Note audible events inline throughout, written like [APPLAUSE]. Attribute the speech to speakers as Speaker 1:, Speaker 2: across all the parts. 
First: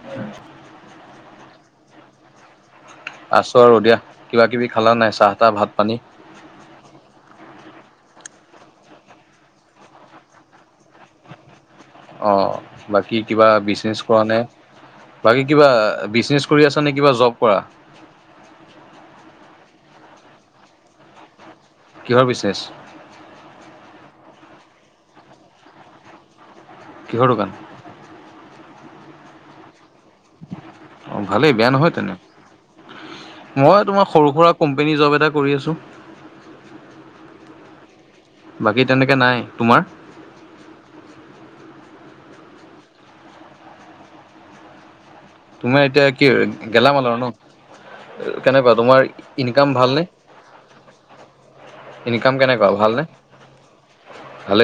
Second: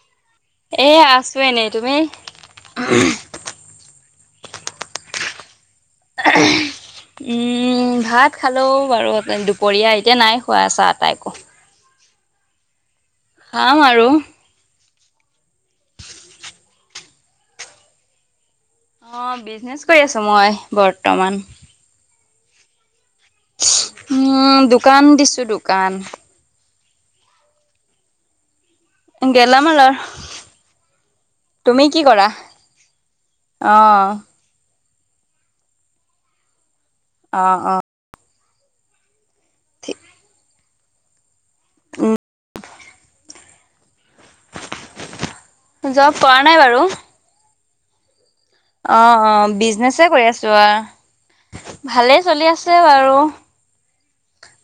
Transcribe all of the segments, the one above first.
Speaker 1: [UNINTELLIGIBLE]
Speaker 2: এ আছো এনেই তুমি।
Speaker 1: আছোঁ আৰু দিয়া, কিবা কিবি খালা নাই চাহ তাহ ভাত পানী?
Speaker 2: [UNINTELLIGIBLE] উম, ভাত খালেও বাৰু দুপৰীয়া এতিয়া নাই খোৱা চাহ তাহ একো।
Speaker 1: অ, বাকী কিবা
Speaker 2: খাম
Speaker 1: বিজনেছ
Speaker 2: আৰু
Speaker 1: কৰা নে? বাকী কিবা বিজনেচ কৰি আছা নে কিবা জব কৰা‌?
Speaker 2: অঁ বিজনেচ কৰি আছো মই বৰ্তমান।
Speaker 1: কিহৰ বিজনেছ?
Speaker 2: উম দোকান দিছো দোকান।
Speaker 1: কিহৰ দোকান?
Speaker 2: গেলা মালৰ।
Speaker 1: অঁ ভালেই বেয়া নহয় তেনে,
Speaker 2: অ
Speaker 1: মই তোমাৰ সৰু সুৰা কোম্পনী জব এটা কৰি আছো।
Speaker 2: অঁ অঁ
Speaker 1: বাকী তেনেকে নাই তোমাৰ।
Speaker 2: উম,
Speaker 1: তোমাৰ এতিয়া
Speaker 2: জব
Speaker 1: কি
Speaker 2: কৰা নাই বাৰু।
Speaker 1: গেলামালৰ ন কেনেকুৱা তোমাৰ
Speaker 2: অ', অ',
Speaker 1: ইনকাম ভালনে
Speaker 2: বিজনেছে কৰি আছো অ, ভালেই
Speaker 1: ইনকাম
Speaker 2: চলি
Speaker 1: কেনেকুৱা
Speaker 2: আছে
Speaker 1: ভালনে
Speaker 2: বাৰু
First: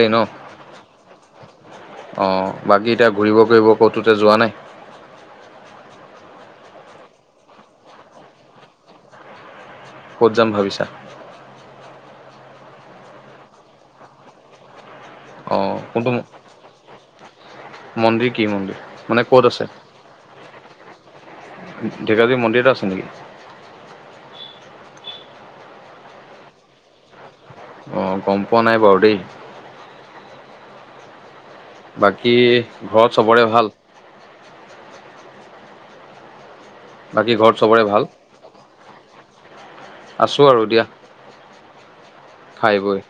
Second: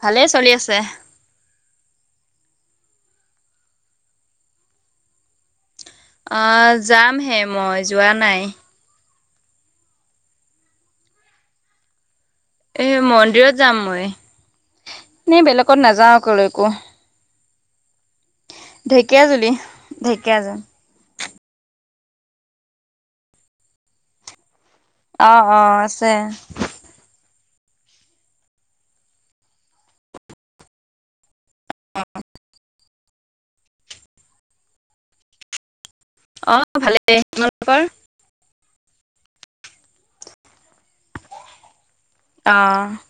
Speaker 2: ভালেই চলি আছে।
Speaker 1: অ, বাকী এতিয়া ঘূৰিব ফূৰিব ক'তোতে যোৱা নাই।
Speaker 2: অ, যাম হে মই যোৱা নাই।
Speaker 1: ক'ত যাম ভাবিছা?
Speaker 2: এ মন্দিৰত যাম মই এনেই
Speaker 1: অ
Speaker 2: বেলেগত
Speaker 1: কোনটো
Speaker 2: নাযাও একলৈকো।
Speaker 1: মন্দিৰ কি মন্দিৰ মানে
Speaker 2: ঢেকীয়াজুলি
Speaker 1: ক'ত আছে?
Speaker 2: ঢেকীয়াজুলি
Speaker 1: ঢেকাজী মন্দিৰ এটা আছে নেকি?
Speaker 2: অ', অ', আছে।
Speaker 1: অ, গম পোৱা নাই বাৰু দেই। বাকী ঘৰত চবৰে ভাল।
Speaker 2: অ, ভালেই
Speaker 1: বাকী ঘৰত চবৰে
Speaker 2: তোমালোকৰ? [UNINTELLIGIBLE]
Speaker 1: ভাল? আছো আৰু দিয়া। খাই
Speaker 2: অ',
Speaker 1: বৈ।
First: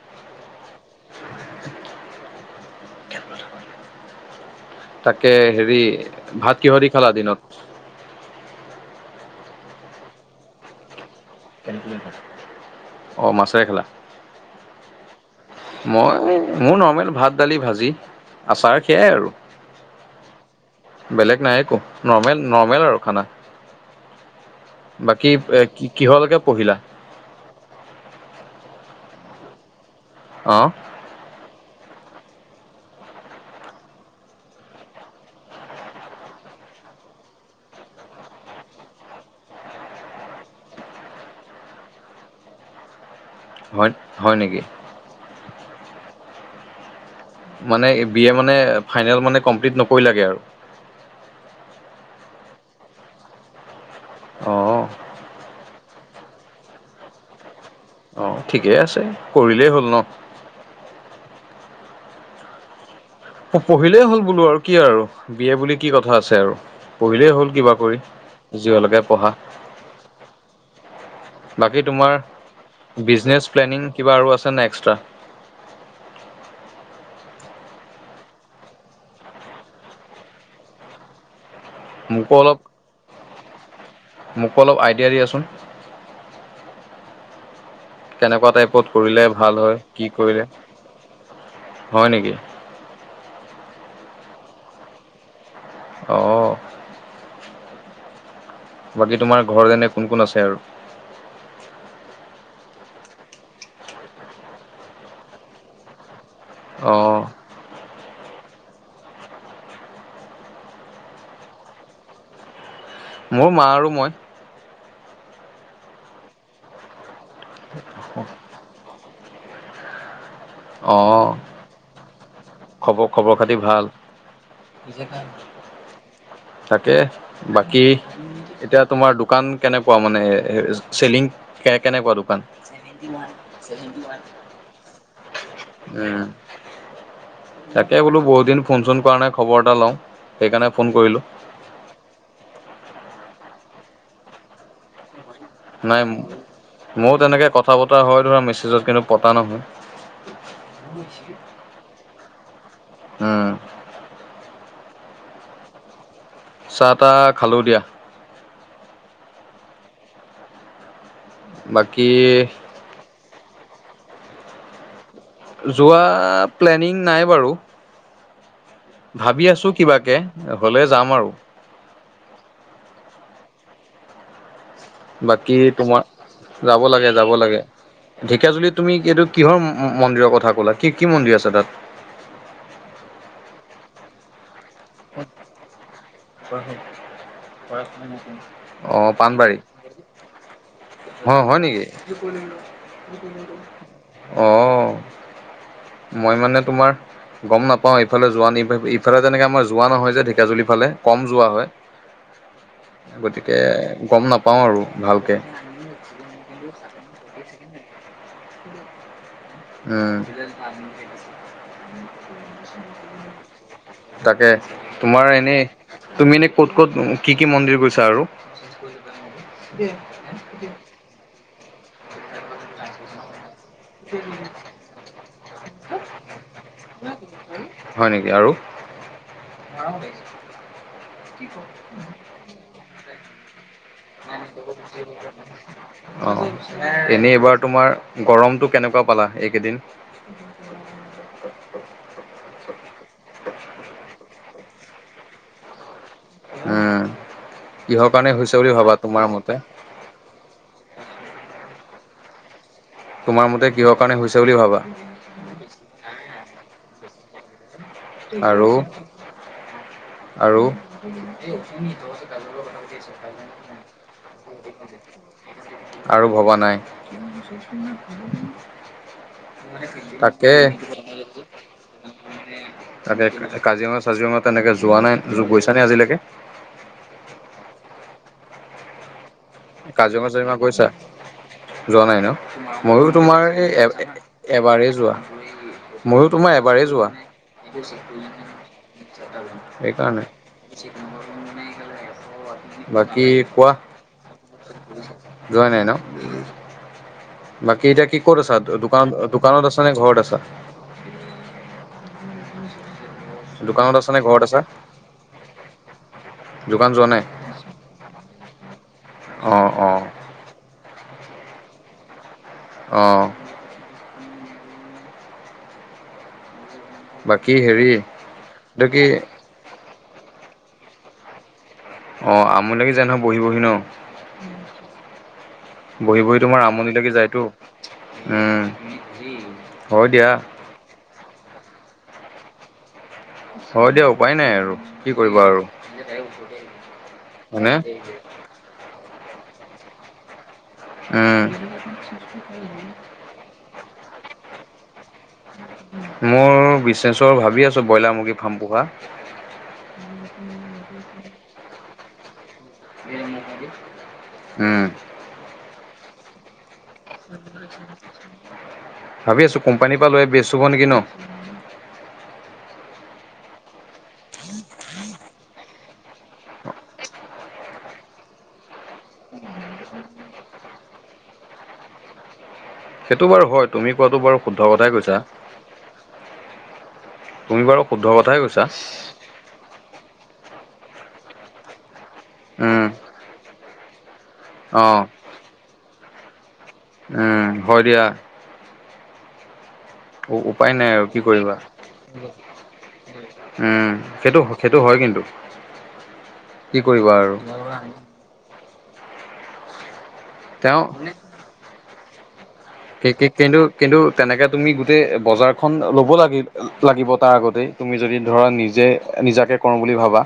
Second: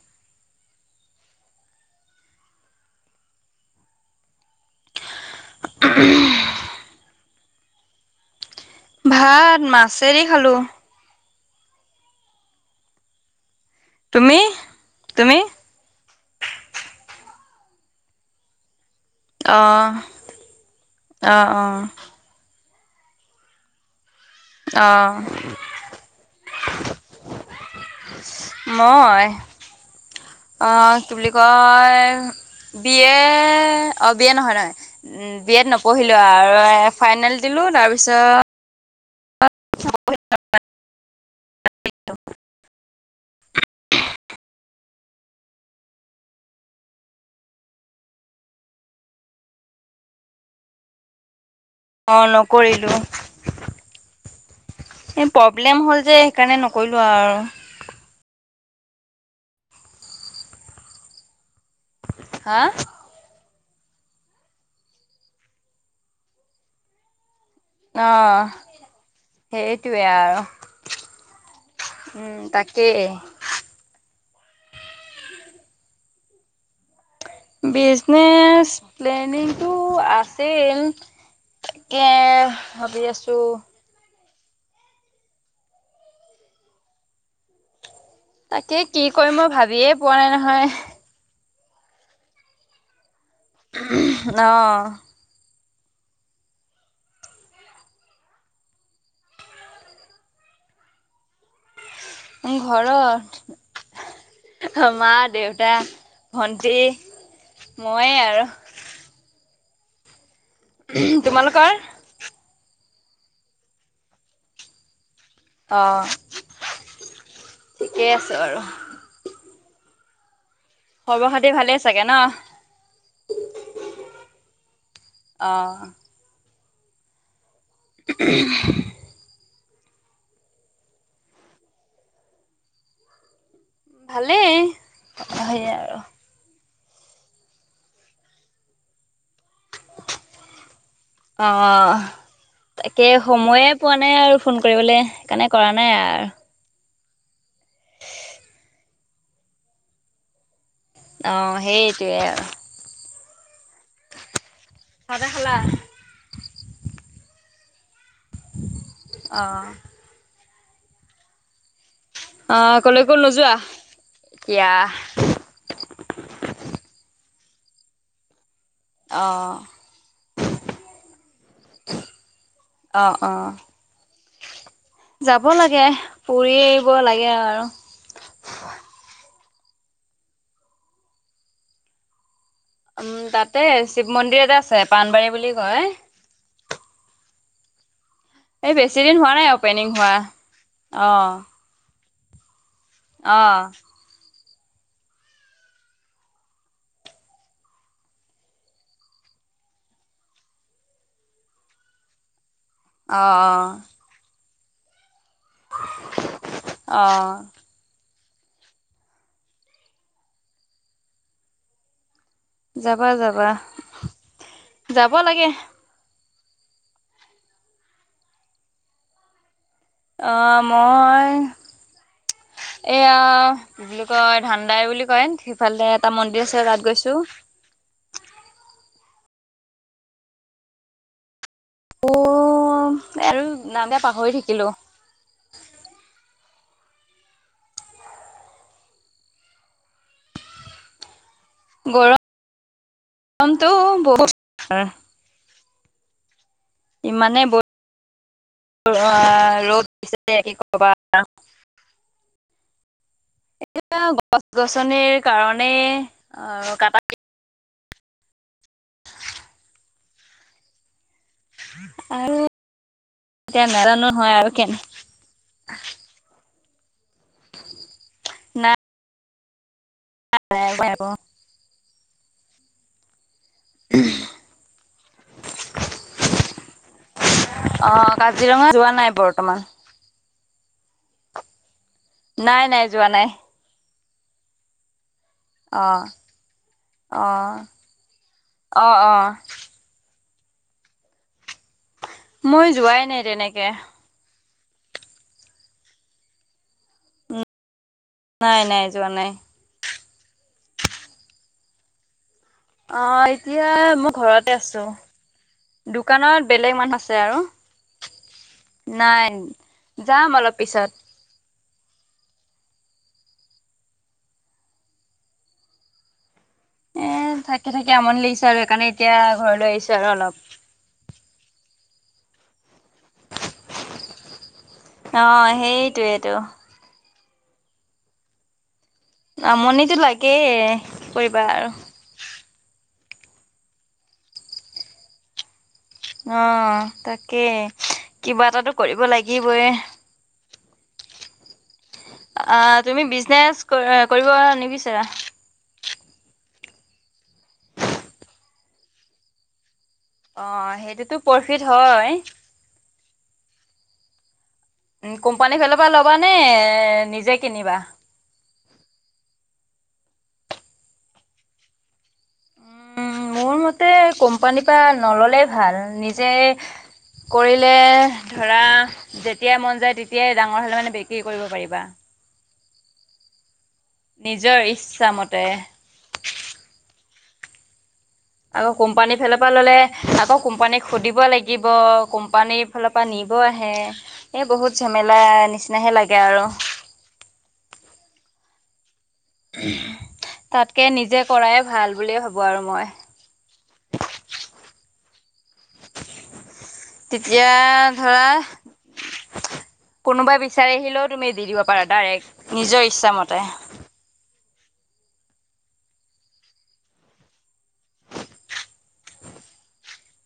Speaker 1: তাকে হেৰি ভাত কিহৰি খালা দিনত।
Speaker 2: ভাত মাছেদি খালো।
Speaker 1: অ, মাছেৰে খালা।
Speaker 2: তুমি - তুমি?
Speaker 1: মই মোৰ নৰ্মেল ভাত দালি ভাজি আচাৰ সেয়াই আৰু
Speaker 2: অঁ
Speaker 1: বেলেগ
Speaker 2: অঁ
Speaker 1: নাই
Speaker 2: অঁ
Speaker 1: একো নৰ্মেল - নৰ্মেল আৰু খানা।
Speaker 2: অঁ
Speaker 1: বাকী কিহলৈকে পঢ়িলা?
Speaker 2: মই
Speaker 1: অ'
Speaker 2: আহ কি বুলি কয় বি এ, অ, বি এ নহয়-নহয়। উম, বি এড নপঢ়িলো আৰু এ ফাইনেল দিলো। তাৰ পিছত [UNINTELLIGIBLE]
Speaker 1: হয়-হয় নেকি? মানে বি এ মানে ফাইনেল মানে কমপ্লিট নকৰিলাগে আৰু।
Speaker 2: অ, নকৰিলো এ প
Speaker 1: অ'
Speaker 2: প্ৰব্লেম হ'ল যে সেইকাৰণে নকৰিলো আৰু।
Speaker 1: অ, ঠিকেই আছে কৰিলেই হ'ল ন।
Speaker 2: হা?
Speaker 1: পঢ়িলেই হ'ল বোলো আৰু কি আৰু বিয় বুলি কি কথা আছে আৰু পঢ়িলেই হ'ল কিবা পৰি
Speaker 2: অঁ
Speaker 1: জলৈকে পঢ়া
Speaker 2: সেইটোৱে আৰু
Speaker 1: বাকী তোমাৰ
Speaker 2: উম তাকেই
Speaker 1: বিজনেচ প্লেনিং কিবা আৰু আছে ন এক্সট্ৰা
Speaker 2: বিজনেচ, প্লেনিংটো আছিল। তাকে,
Speaker 1: মোকো অলপ
Speaker 2: ভাবি আছো।
Speaker 1: মোকো অলপ আইডিয়া দিয়াচোন। কেনেকুৱা
Speaker 2: তাকে
Speaker 1: টাইপত
Speaker 2: কি
Speaker 1: কৰিলে
Speaker 2: কৰিম মই
Speaker 1: ভাল হয়।
Speaker 2: ভাবিয়ে
Speaker 1: কি
Speaker 2: পোৱা নাই
Speaker 1: কৰিলে হয় নেকি?
Speaker 2: উম, অহ,
Speaker 1: অ', বাকী তোমাৰ ঘৰত এনে কোন-কোন আছে আৰু?
Speaker 2: ঘৰত, মা, দেউতা ভণ্টি,
Speaker 1: অ
Speaker 2: মইয়ে আৰু। উম, তোমালোকৰ?
Speaker 1: মোৰ মা আৰু মই।
Speaker 2: অ, ঠিকেই আছে বাৰু। খবৰ-খাটি ভালেই চাগে ন?
Speaker 1: খবৰ-খবৰ-খাতি ভাল
Speaker 2: অ
Speaker 1: তাকে বাকী! এতিয়া তোমাৰ দোকান কেনেকুৱা মানে? চেলিং কে, কেনেকুৱা দোকান?
Speaker 2: ভালেই, সেইয়া আৰু।
Speaker 1: উম তাকে বোলোঁ বহুতদিন ফোন-চোন কৰা নাই, খবৰ এটা লওঁ। সেইকাৰণে ফোন কৰিলোঁ।
Speaker 2: অঁ' তাকে সময়ে পোৱা নাই আৰু ফোন কৰিবলে সেইকাৰণে কৰা
Speaker 1: নাই,
Speaker 2: আৰু
Speaker 1: ময়ো তেনেকে কথা-বতৰা হয় ধৰা, মেছেজত কিন্তু পতা নহয়।
Speaker 2: অ'সেইটোৱে আৰু।
Speaker 1: উম।
Speaker 2: চাহ-টাহ খালা?
Speaker 1: চাহ-টাহ খালোঁ দিয়া।
Speaker 2: অঁ।
Speaker 1: বাকী
Speaker 2: অ কলৈকো নোযোৱা এতিয়া?
Speaker 1: যোৱা প্লেনিং নাই বাৰু। ভাবি
Speaker 2: অ',
Speaker 1: আছো কিবাকে, হলে যাম আৰু।
Speaker 2: অঁ অঁ। যাব
Speaker 1: বাকী
Speaker 2: লাগে,
Speaker 1: তোমাৰ
Speaker 2: পুৰি আহিব লাগে আৰু।
Speaker 1: ঢেকীয়াজুলিত তুমি এইটো কিহৰ মন্দিৰৰ কথা ক'লা? কি, কি মন্দিৰ আছে তাত?
Speaker 2: উম, তাতে শিৱ মন্দিৰ এতে আছে, পাণবাৰী বুলি কয়। এই
Speaker 1: [UNINTELLIGIBLE]
Speaker 2: বেছি
Speaker 1: অ'
Speaker 2: দিন হোৱা নাই
Speaker 1: পানবাৰী।
Speaker 2: অপেনিং হোৱা।
Speaker 1: অ' হয় নেকি?
Speaker 2: অ',
Speaker 1: [UNINTELLIGIBLE] অঁ। মই মানে তোমাৰ গম নাপাওঁ। এইফালে যোৱা নি, ইফালে জেনেকে আমাৰ যোৱা নহয় যে ঢেকিয়াজুলি ফালে, কম যোৱা হয়।
Speaker 2: অ',
Speaker 1: গতিকে' গম নাপাওঁ আৰু ভালকে।
Speaker 2: [UNINTELLIGIBLE] অঁ।
Speaker 1: অ [UNINTELLIGIBLE]
Speaker 2: যাবা যাবা।
Speaker 1: [INAUDIBLE] তাকে
Speaker 2: যাব
Speaker 1: তোমাৰ
Speaker 2: লাগে
Speaker 1: এনেই তুমি এনে ক'ত ক'ত, কি কি মন্দিৰ গৈছা আৰু?
Speaker 2: অ' মই এইয়া কি বুলি কয় ধানদাই বুলি কয়। সিফালে এটা মন্দিৰ আছে তাত গৈছো।
Speaker 1: হয় নেকি আৰু? [UNINTELLIGIBLE]
Speaker 2: অ' আৰু নাম দিয়া পাহৰি থাকিলো।
Speaker 1: [UNINTELLIGIBLE] অ এনেই এইবাৰ তোমাৰ গৰমতটো কেনেকুৱা পালা এইকেইদিন? [UNINTELLIGIBLE]
Speaker 2: গৰম [INAUDIBLE] টো বহুত
Speaker 1: উম
Speaker 2: ইমানেই ব
Speaker 1: কিহৰ কাৰণে হৈছে বুলি ভাবা তোমাৰ মতে
Speaker 2: [INAUDIBLE] ৰ'দ দিছে কি কবা।
Speaker 1: তোমাৰ মতে কিহৰ কাৰণে হৈছে বুলি ভাবা?
Speaker 2: কাৰনে অ [UNINTELLIGIBLE]
Speaker 1: আৰু? আৰু?
Speaker 2: আৰু এতিয়া নাজানো হয় আৰু কেনে
Speaker 1: [UNINTELLIGIBLE] আৰু ভবা নাই। [INAUDIBLE]
Speaker 2: নাই
Speaker 1: তাকে [INAUDIBLE]
Speaker 2: নাই আকৌ
Speaker 1: তাকে কাজিৰঙা, ছাজিৰঙা তেনেকে পোৱা নাই, গৈছানে আজিলৈকে?
Speaker 2: [INAUDIBLE] অ কাজিৰঙা যোৱা নাই' বৰ্তমান।
Speaker 1: কাজিৰঙা, চাজিৰঙা গৈছা? যোৱা নাই ন?
Speaker 2: নাই যোৱা
Speaker 1: ময়ো
Speaker 2: নাই
Speaker 1: তোমাৰ এই এ এবাৰেই যোৱা।
Speaker 2: অ
Speaker 1: ময়ো তোমাৰ এবাৰেই যোৱা।
Speaker 2: অ অ অ
Speaker 1: সেই কাৰণে।
Speaker 2: মই যোৱাই নাই
Speaker 1: বাকী
Speaker 2: তেনেকে
Speaker 1: কোৱা? যোৱা নাই ন? বাকী এতিয়া কি ক'ত আছা?
Speaker 2: নাই নাই
Speaker 1: দোকানত
Speaker 2: যোৱা নাই
Speaker 1: দোকানত আছা নে ঘৰত আছা?
Speaker 2: অ এতিয়া
Speaker 1: দোকানত আছা
Speaker 2: মই
Speaker 1: নে ঘৰত
Speaker 2: ঘৰতে
Speaker 1: আছা
Speaker 2: আছোঁ, দোকানত বেলেগ
Speaker 1: দোকান
Speaker 2: মানুহ
Speaker 1: যোৱা
Speaker 2: আছে
Speaker 1: নাই
Speaker 2: আৰু। নাই
Speaker 1: অ অ
Speaker 2: যাম অলপ পিছত।
Speaker 1: অ।
Speaker 2: এ
Speaker 1: বাকী
Speaker 2: থাকি -
Speaker 1: হেৰি
Speaker 2: থাকি আমনি লাগিচে আৰু
Speaker 1: এইটো
Speaker 2: সেইকাৰণে
Speaker 1: কি
Speaker 2: এতিয়া ঘৰলৈ আহিছো আৰু অলপ।
Speaker 1: অঁ আমনি লাগি যাই নহয় বহি বহি ন?
Speaker 2: অ
Speaker 1: বহি
Speaker 2: সেইটোৱেতো
Speaker 1: বহি তোমাৰ আমনি লাগি যায়তো উম।
Speaker 2: আমনিটো
Speaker 1: হয় দিয়া,
Speaker 2: লাগেই, কি কৰিবা আৰু।
Speaker 1: হয় দিয়া উপায় নাই আৰু কি কৰিবা আৰু
Speaker 2: অ তাকে
Speaker 1: হয়নে?
Speaker 2: কিবা এটাটো কৰিব লাগিবই।
Speaker 1: উম।
Speaker 2: আ তুমি বিজনেচ ক কৰিব নিবিচাৰা?
Speaker 1: মোৰ বিজনেছৰ ভাবি আছো ব্ৰইলাৰ মুৰ্গী ফাৰ্ম পোহা।
Speaker 2: অ সেইটোতো প্ৰফিট হয়।
Speaker 1: উম।
Speaker 2: উম কোম্পানীৰ ফালৰ পৰা ল'বা নে নিজে কিনিবা?
Speaker 1: ভাবি আছো কোম্পানীৰ পৰা লৈ বেষ্ট হ'ব নেকি ন?
Speaker 2: উম মোৰ মতে কোম্পানীৰ পৰা নললেই ভাল, নিজে কৰিলে ধৰা যেতিয়াই মন যায় তেতিয়াই ডাঙৰ হালে মানে বিক্ৰী কৰিব পাৰিবা।
Speaker 1: সেইটো বাৰু হয়, তুমি কোৱাটো বাৰু
Speaker 2: নিজৰ
Speaker 1: শুদ্ধ কথাই কৈছা।
Speaker 2: ইচ্ছামতে
Speaker 1: তুমি বাৰু শুদ্ধ কথাই কৈছা।
Speaker 2: আকৌ কোম্পানীৰ ফালৰ পৰা ললে আকৌ কোম্পানীক সুধিব লাগিব। কোম্পানীৰ
Speaker 1: উম,
Speaker 2: ফালৰ পৰা নিব আহে। এই বহুত
Speaker 1: অ'
Speaker 2: ঝেমেলা নিচিনাহে লাগে আৰু।
Speaker 1: উম হয় দিয়া।
Speaker 2: উহ
Speaker 1: উপায়
Speaker 2: তাতকে
Speaker 1: নাই আৰু কি
Speaker 2: নিজে
Speaker 1: কৰিবা।
Speaker 2: কৰাই ভাল বুলিয়ে ভাবোঁ আৰু মই।
Speaker 1: উম সেইটো - সেইটো হয় কিন্তু। কি কৰিবা আৰু
Speaker 2: তেতিয়া ধৰা কোনোবাই বিচাৰি
Speaker 1: তেওঁ
Speaker 2: আহিলেও তুমি দি দিব পাৰা ডাইৰেক্ট। নিজৰ
Speaker 1: কে কে
Speaker 2: ইচ্ছামতে
Speaker 1: কিন্তু কিন্তু তেনেকে তুমি গোটেই বজাৰখন ল'ব লাগি লাগিব তাৰ আগতেই। তুমি যদি ধৰা নিজে নিজাকে কৰোঁ বুলি ভাবা।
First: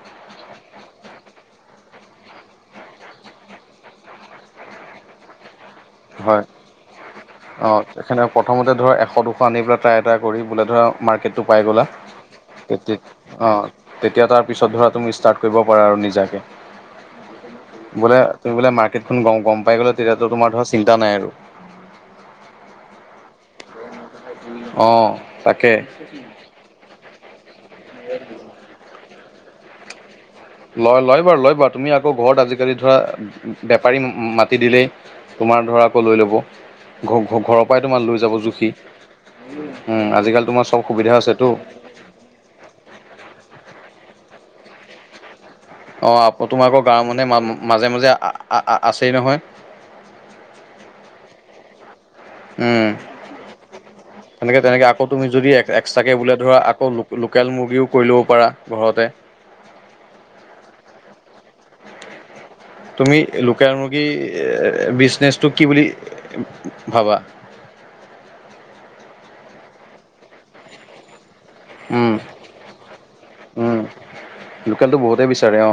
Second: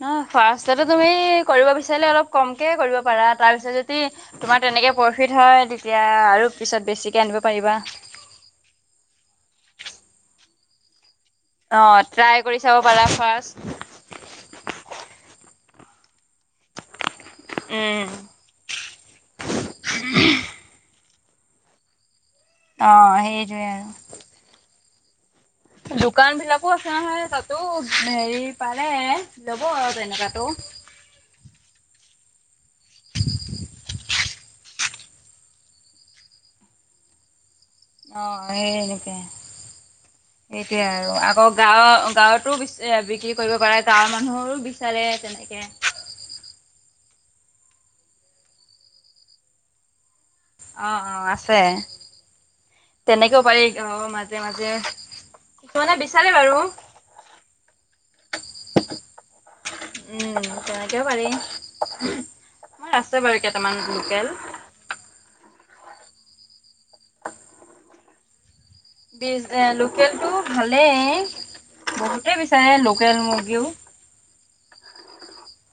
Speaker 2: ন খৰচাটো তুমি কৰিব বিচাৰিলে অলপ কমকে কৰিব পাৰা, তাৰপিছত যদি তোমাৰ তেনেকে প্ৰফিট হয় তেতিয়া আৰু পিছত বেছিকে আনিব পাৰিবা।
Speaker 1: সেনে প্ৰথমতে ধৰ এশ দুশ আনি পেলাই ট্ৰাই এটা কৰি বোলে ধৰা মাৰ্কেট টোপাই
Speaker 2: অ
Speaker 1: গ'লা,
Speaker 2: ট্ৰাই কৰি চাব
Speaker 1: খেতিত
Speaker 2: পাৰা ফাৰ্ষ্ট
Speaker 1: অঁ। তেতিয়া তাৰ পিছত ধৰা তুমি ষ্টাৰ্ট কৰিব পাৰা আৰু নিজাকে।
Speaker 2: উম
Speaker 1: বোলে তুমি বোলে মাৰ্কেটখন গম গম পাই গ'লা তেতিয়াটো তোমৰ ধৰা চিন্তা নাই আৰু।
Speaker 2: অঁ সেইটোৱে আৰু।
Speaker 1: অঁ। তাকে
Speaker 2: দোকানবিলাকো আছে নহয় তাতো হেৰি পালে ল'ব আৰু তেনেকাতো।
Speaker 1: লয় লয় বাৰু লয় বাৰু। তুমি আকৌ ঘৰত আজিকালি ধৰা বেপাৰী মাটি দিলেই তোমাৰ ধৰা আকৌ লৈ ল'ব। ঘ ঘ ঘৰৰ পাই তোমাৰ লৈ
Speaker 2: অ
Speaker 1: যাব জুখি।
Speaker 2: সেই এনেকে
Speaker 1: উম আজিকালি তোমাৰ চব সুবিধা আছেতো।
Speaker 2: আ গাঁৱত তো বি বিক্ৰী কৰিব পাৰে। গাঁৱৰ মানুহৰো বিচাৰে তেনেকে।
Speaker 1: অঁ আ তোমাৰ আকৌ গাঁৱৰ মানুহে মা মাজে মাজে আ আ আছেই নহয়।
Speaker 2: অ অ আছে।
Speaker 1: উম,
Speaker 2: তেনেকৈও পাৰি অ মা-
Speaker 1: তেনেকে তেনেকে আকৌ তুমি যদি এক্সট্ৰাকে বোলে
Speaker 2: বাৰু
Speaker 1: ধৰা আকৌ লোকেল মুৰ্গীও কৰি ল'ব পাৰা ঘৰতে।
Speaker 2: উম তেনেকেও পাৰি। মোৰ আছে
Speaker 1: তুমি
Speaker 2: বাৰু
Speaker 1: লোকেল
Speaker 2: কেইটামান
Speaker 1: মুৰ্গী
Speaker 2: লোকেল
Speaker 1: বিজনেচটো কি বুলি ভাবা?
Speaker 2: বিজ এ লোকেল টো ভালেই।
Speaker 1: উম,
Speaker 2: বহুতে বিচাৰে লোকেল মুৰ্গীও
Speaker 1: উম, লোকেলটো বহুতেই বিচাৰে অ'।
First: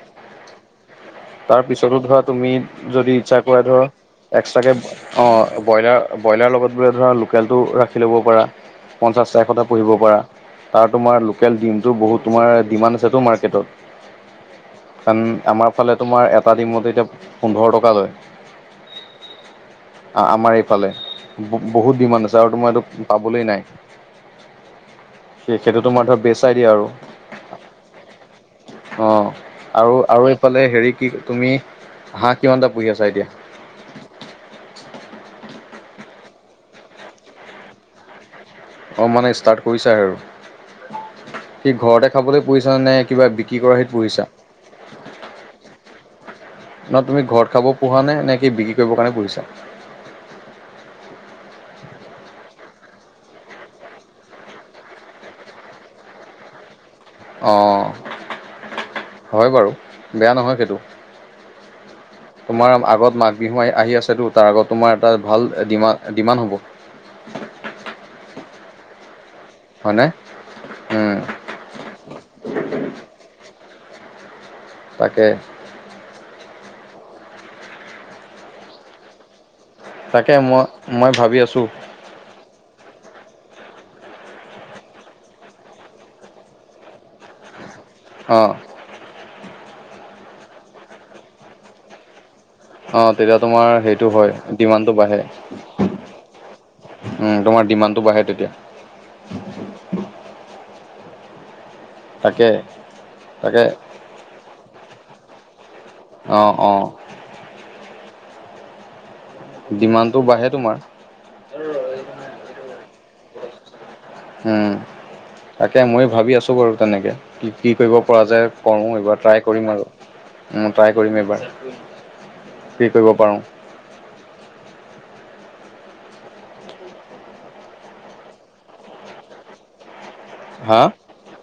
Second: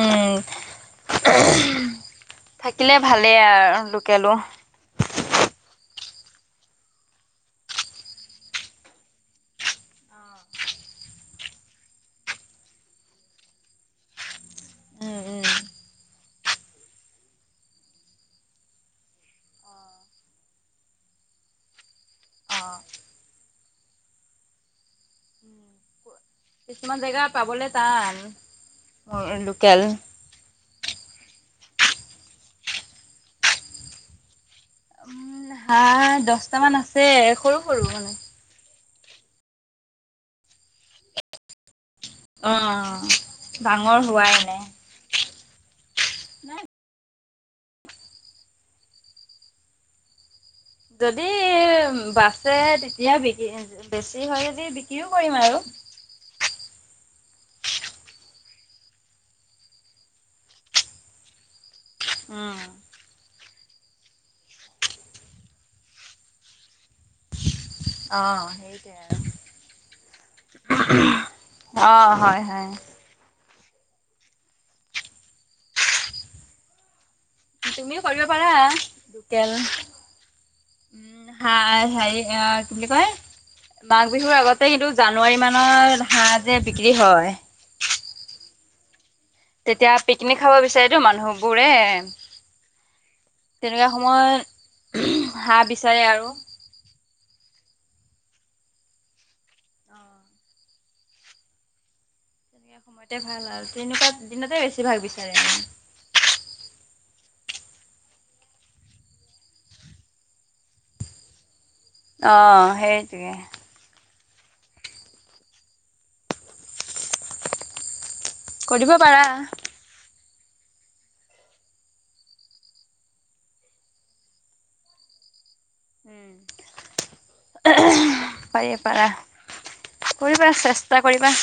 Speaker 2: উম।
Speaker 1: তাৰ পিছতো ধৰা তুমি
Speaker 2: থাকিলে
Speaker 1: যদি
Speaker 2: ভালেই
Speaker 1: ইচ্ছা কৰা ধৰা
Speaker 2: আৰু লোকেলো
Speaker 1: এক্সট্ৰাকে অ', ব্ৰইলাৰ ব্ৰইলাৰ লগত বোলে ধৰা লোকেলটো ৰাখি ল'ব পাৰা। পঞ্চাশটা এশটা পুহিব পাৰা। তাৰ তোমাৰ লোকেল ডিমটো বহুত তোমাৰ ডিমান আছেটো মাৰ্কেটত।
Speaker 2: উম
Speaker 1: কাৰণ
Speaker 2: উম
Speaker 1: আমাৰ ফালে তোমাৰ এটা দিমতে এতিয়া পোন্ধৰ টকা লয়।
Speaker 2: [INAUDIBLE]
Speaker 1: আমাৰ এইফালে। বহুত ডিমাণ্ড আছে আৰু
Speaker 2: অ
Speaker 1: তোমাৰ এইটো পাবলৈ নাই। সেইটো তোমাৰ ধৰ বেচ আইডিয়া আৰু
Speaker 2: কিছুমান জেগা পাবলে টান
Speaker 1: অ,
Speaker 2: লোকেল
Speaker 1: আৰু আৰু ফালে হেৰি কি তুমি হাঁহ কিমানটা পুহি আছা এতিয়া?
Speaker 2: উম হাঁহ দচটামান আছে সৰু সৰু মানে।
Speaker 1: অ মানে ষ্টাৰ্ট কৰিছা আৰু। সি ঘৰতে খাবলৈ
Speaker 2: অ
Speaker 1: পুহিছা নে, নে কিবা বিক্ৰী কৰাহে
Speaker 2: ডাঙৰ
Speaker 1: পুহিছা?
Speaker 2: [INAUDIBLE] নাই
Speaker 1: নহ তুমি ঘৰত খাব পোহা নে, নেকি বিক্ৰী কৰিব কাৰণে পুহিছা?
Speaker 2: যদি বাচে তেতিয়া বিকি বেছি হয় যদি বিক্ৰীও কৰিম আৰু।
Speaker 1: অ', হয় বাৰু বেয়া নহয় সেইটো।
Speaker 2: উম
Speaker 1: তোমাৰ আগত মাঘ বিহু আহি আছেতো তাৰ আগত তোমাৰ এটা ভাল ডিমান ডিমান হ'ব।
Speaker 2: অ'সেইটোৱে আৰু।
Speaker 1: হয়নে উম।
Speaker 2: অ হয় হয়।
Speaker 1: তাকে
Speaker 2: তুমিও কৰিব পাৰা লোকেল।
Speaker 1: তাকে মই মই
Speaker 2: উম
Speaker 1: ভাবি আছোঁ
Speaker 2: হাঁহ হেৰি আ কি বুলি কয়, মাঘ বিহুৰ আগতে কিন্তু জানুৱাৰী মানৰ হাঁহ যে বিক্ৰী হয়।
Speaker 1: অ।
Speaker 2: তেতিয়া পিকনিক খাব বিচাৰেতো মানুহবোৰে।
Speaker 1: অ' তেতিয়া তোমাৰ
Speaker 2: তেনেকুৱা
Speaker 1: সেইটো হয় ডিমাটো
Speaker 2: সময়ত
Speaker 1: বাঢ়ে।
Speaker 2: হাঁহ বিচাৰে আৰু
Speaker 1: উম তোমাৰ ডিমাণ্ডটো বাঢ়ে তেতিয়া। তাকে
Speaker 2: মতে ভাল
Speaker 1: তাকে
Speaker 2: আৰু তেনেকুৱা দিনতে বেছি ভাগ বিচাৰে মানুহে।
Speaker 1: অ, অ'। ডিমাণ্ডটো বাঢ়ে তোমাৰ।
Speaker 2: অ', সেইটোৱে।
Speaker 1: উম, তাকে ময়ো ভাবি আছো বাৰু তেনেকে। কি কি কৰিব পৰা যায়
Speaker 2: কৰিব
Speaker 1: কৰোঁ এইবাৰ
Speaker 2: পাৰা
Speaker 1: ট্ৰাই কৰিম আৰু। উম ট্ৰাই কৰিম এইবাৰ কি কৰিব পাৰোঁ।
Speaker 2: উম পাৰি পাৰা। কৰিবা
Speaker 1: হা।
Speaker 2: চেষ্টা কৰিবা।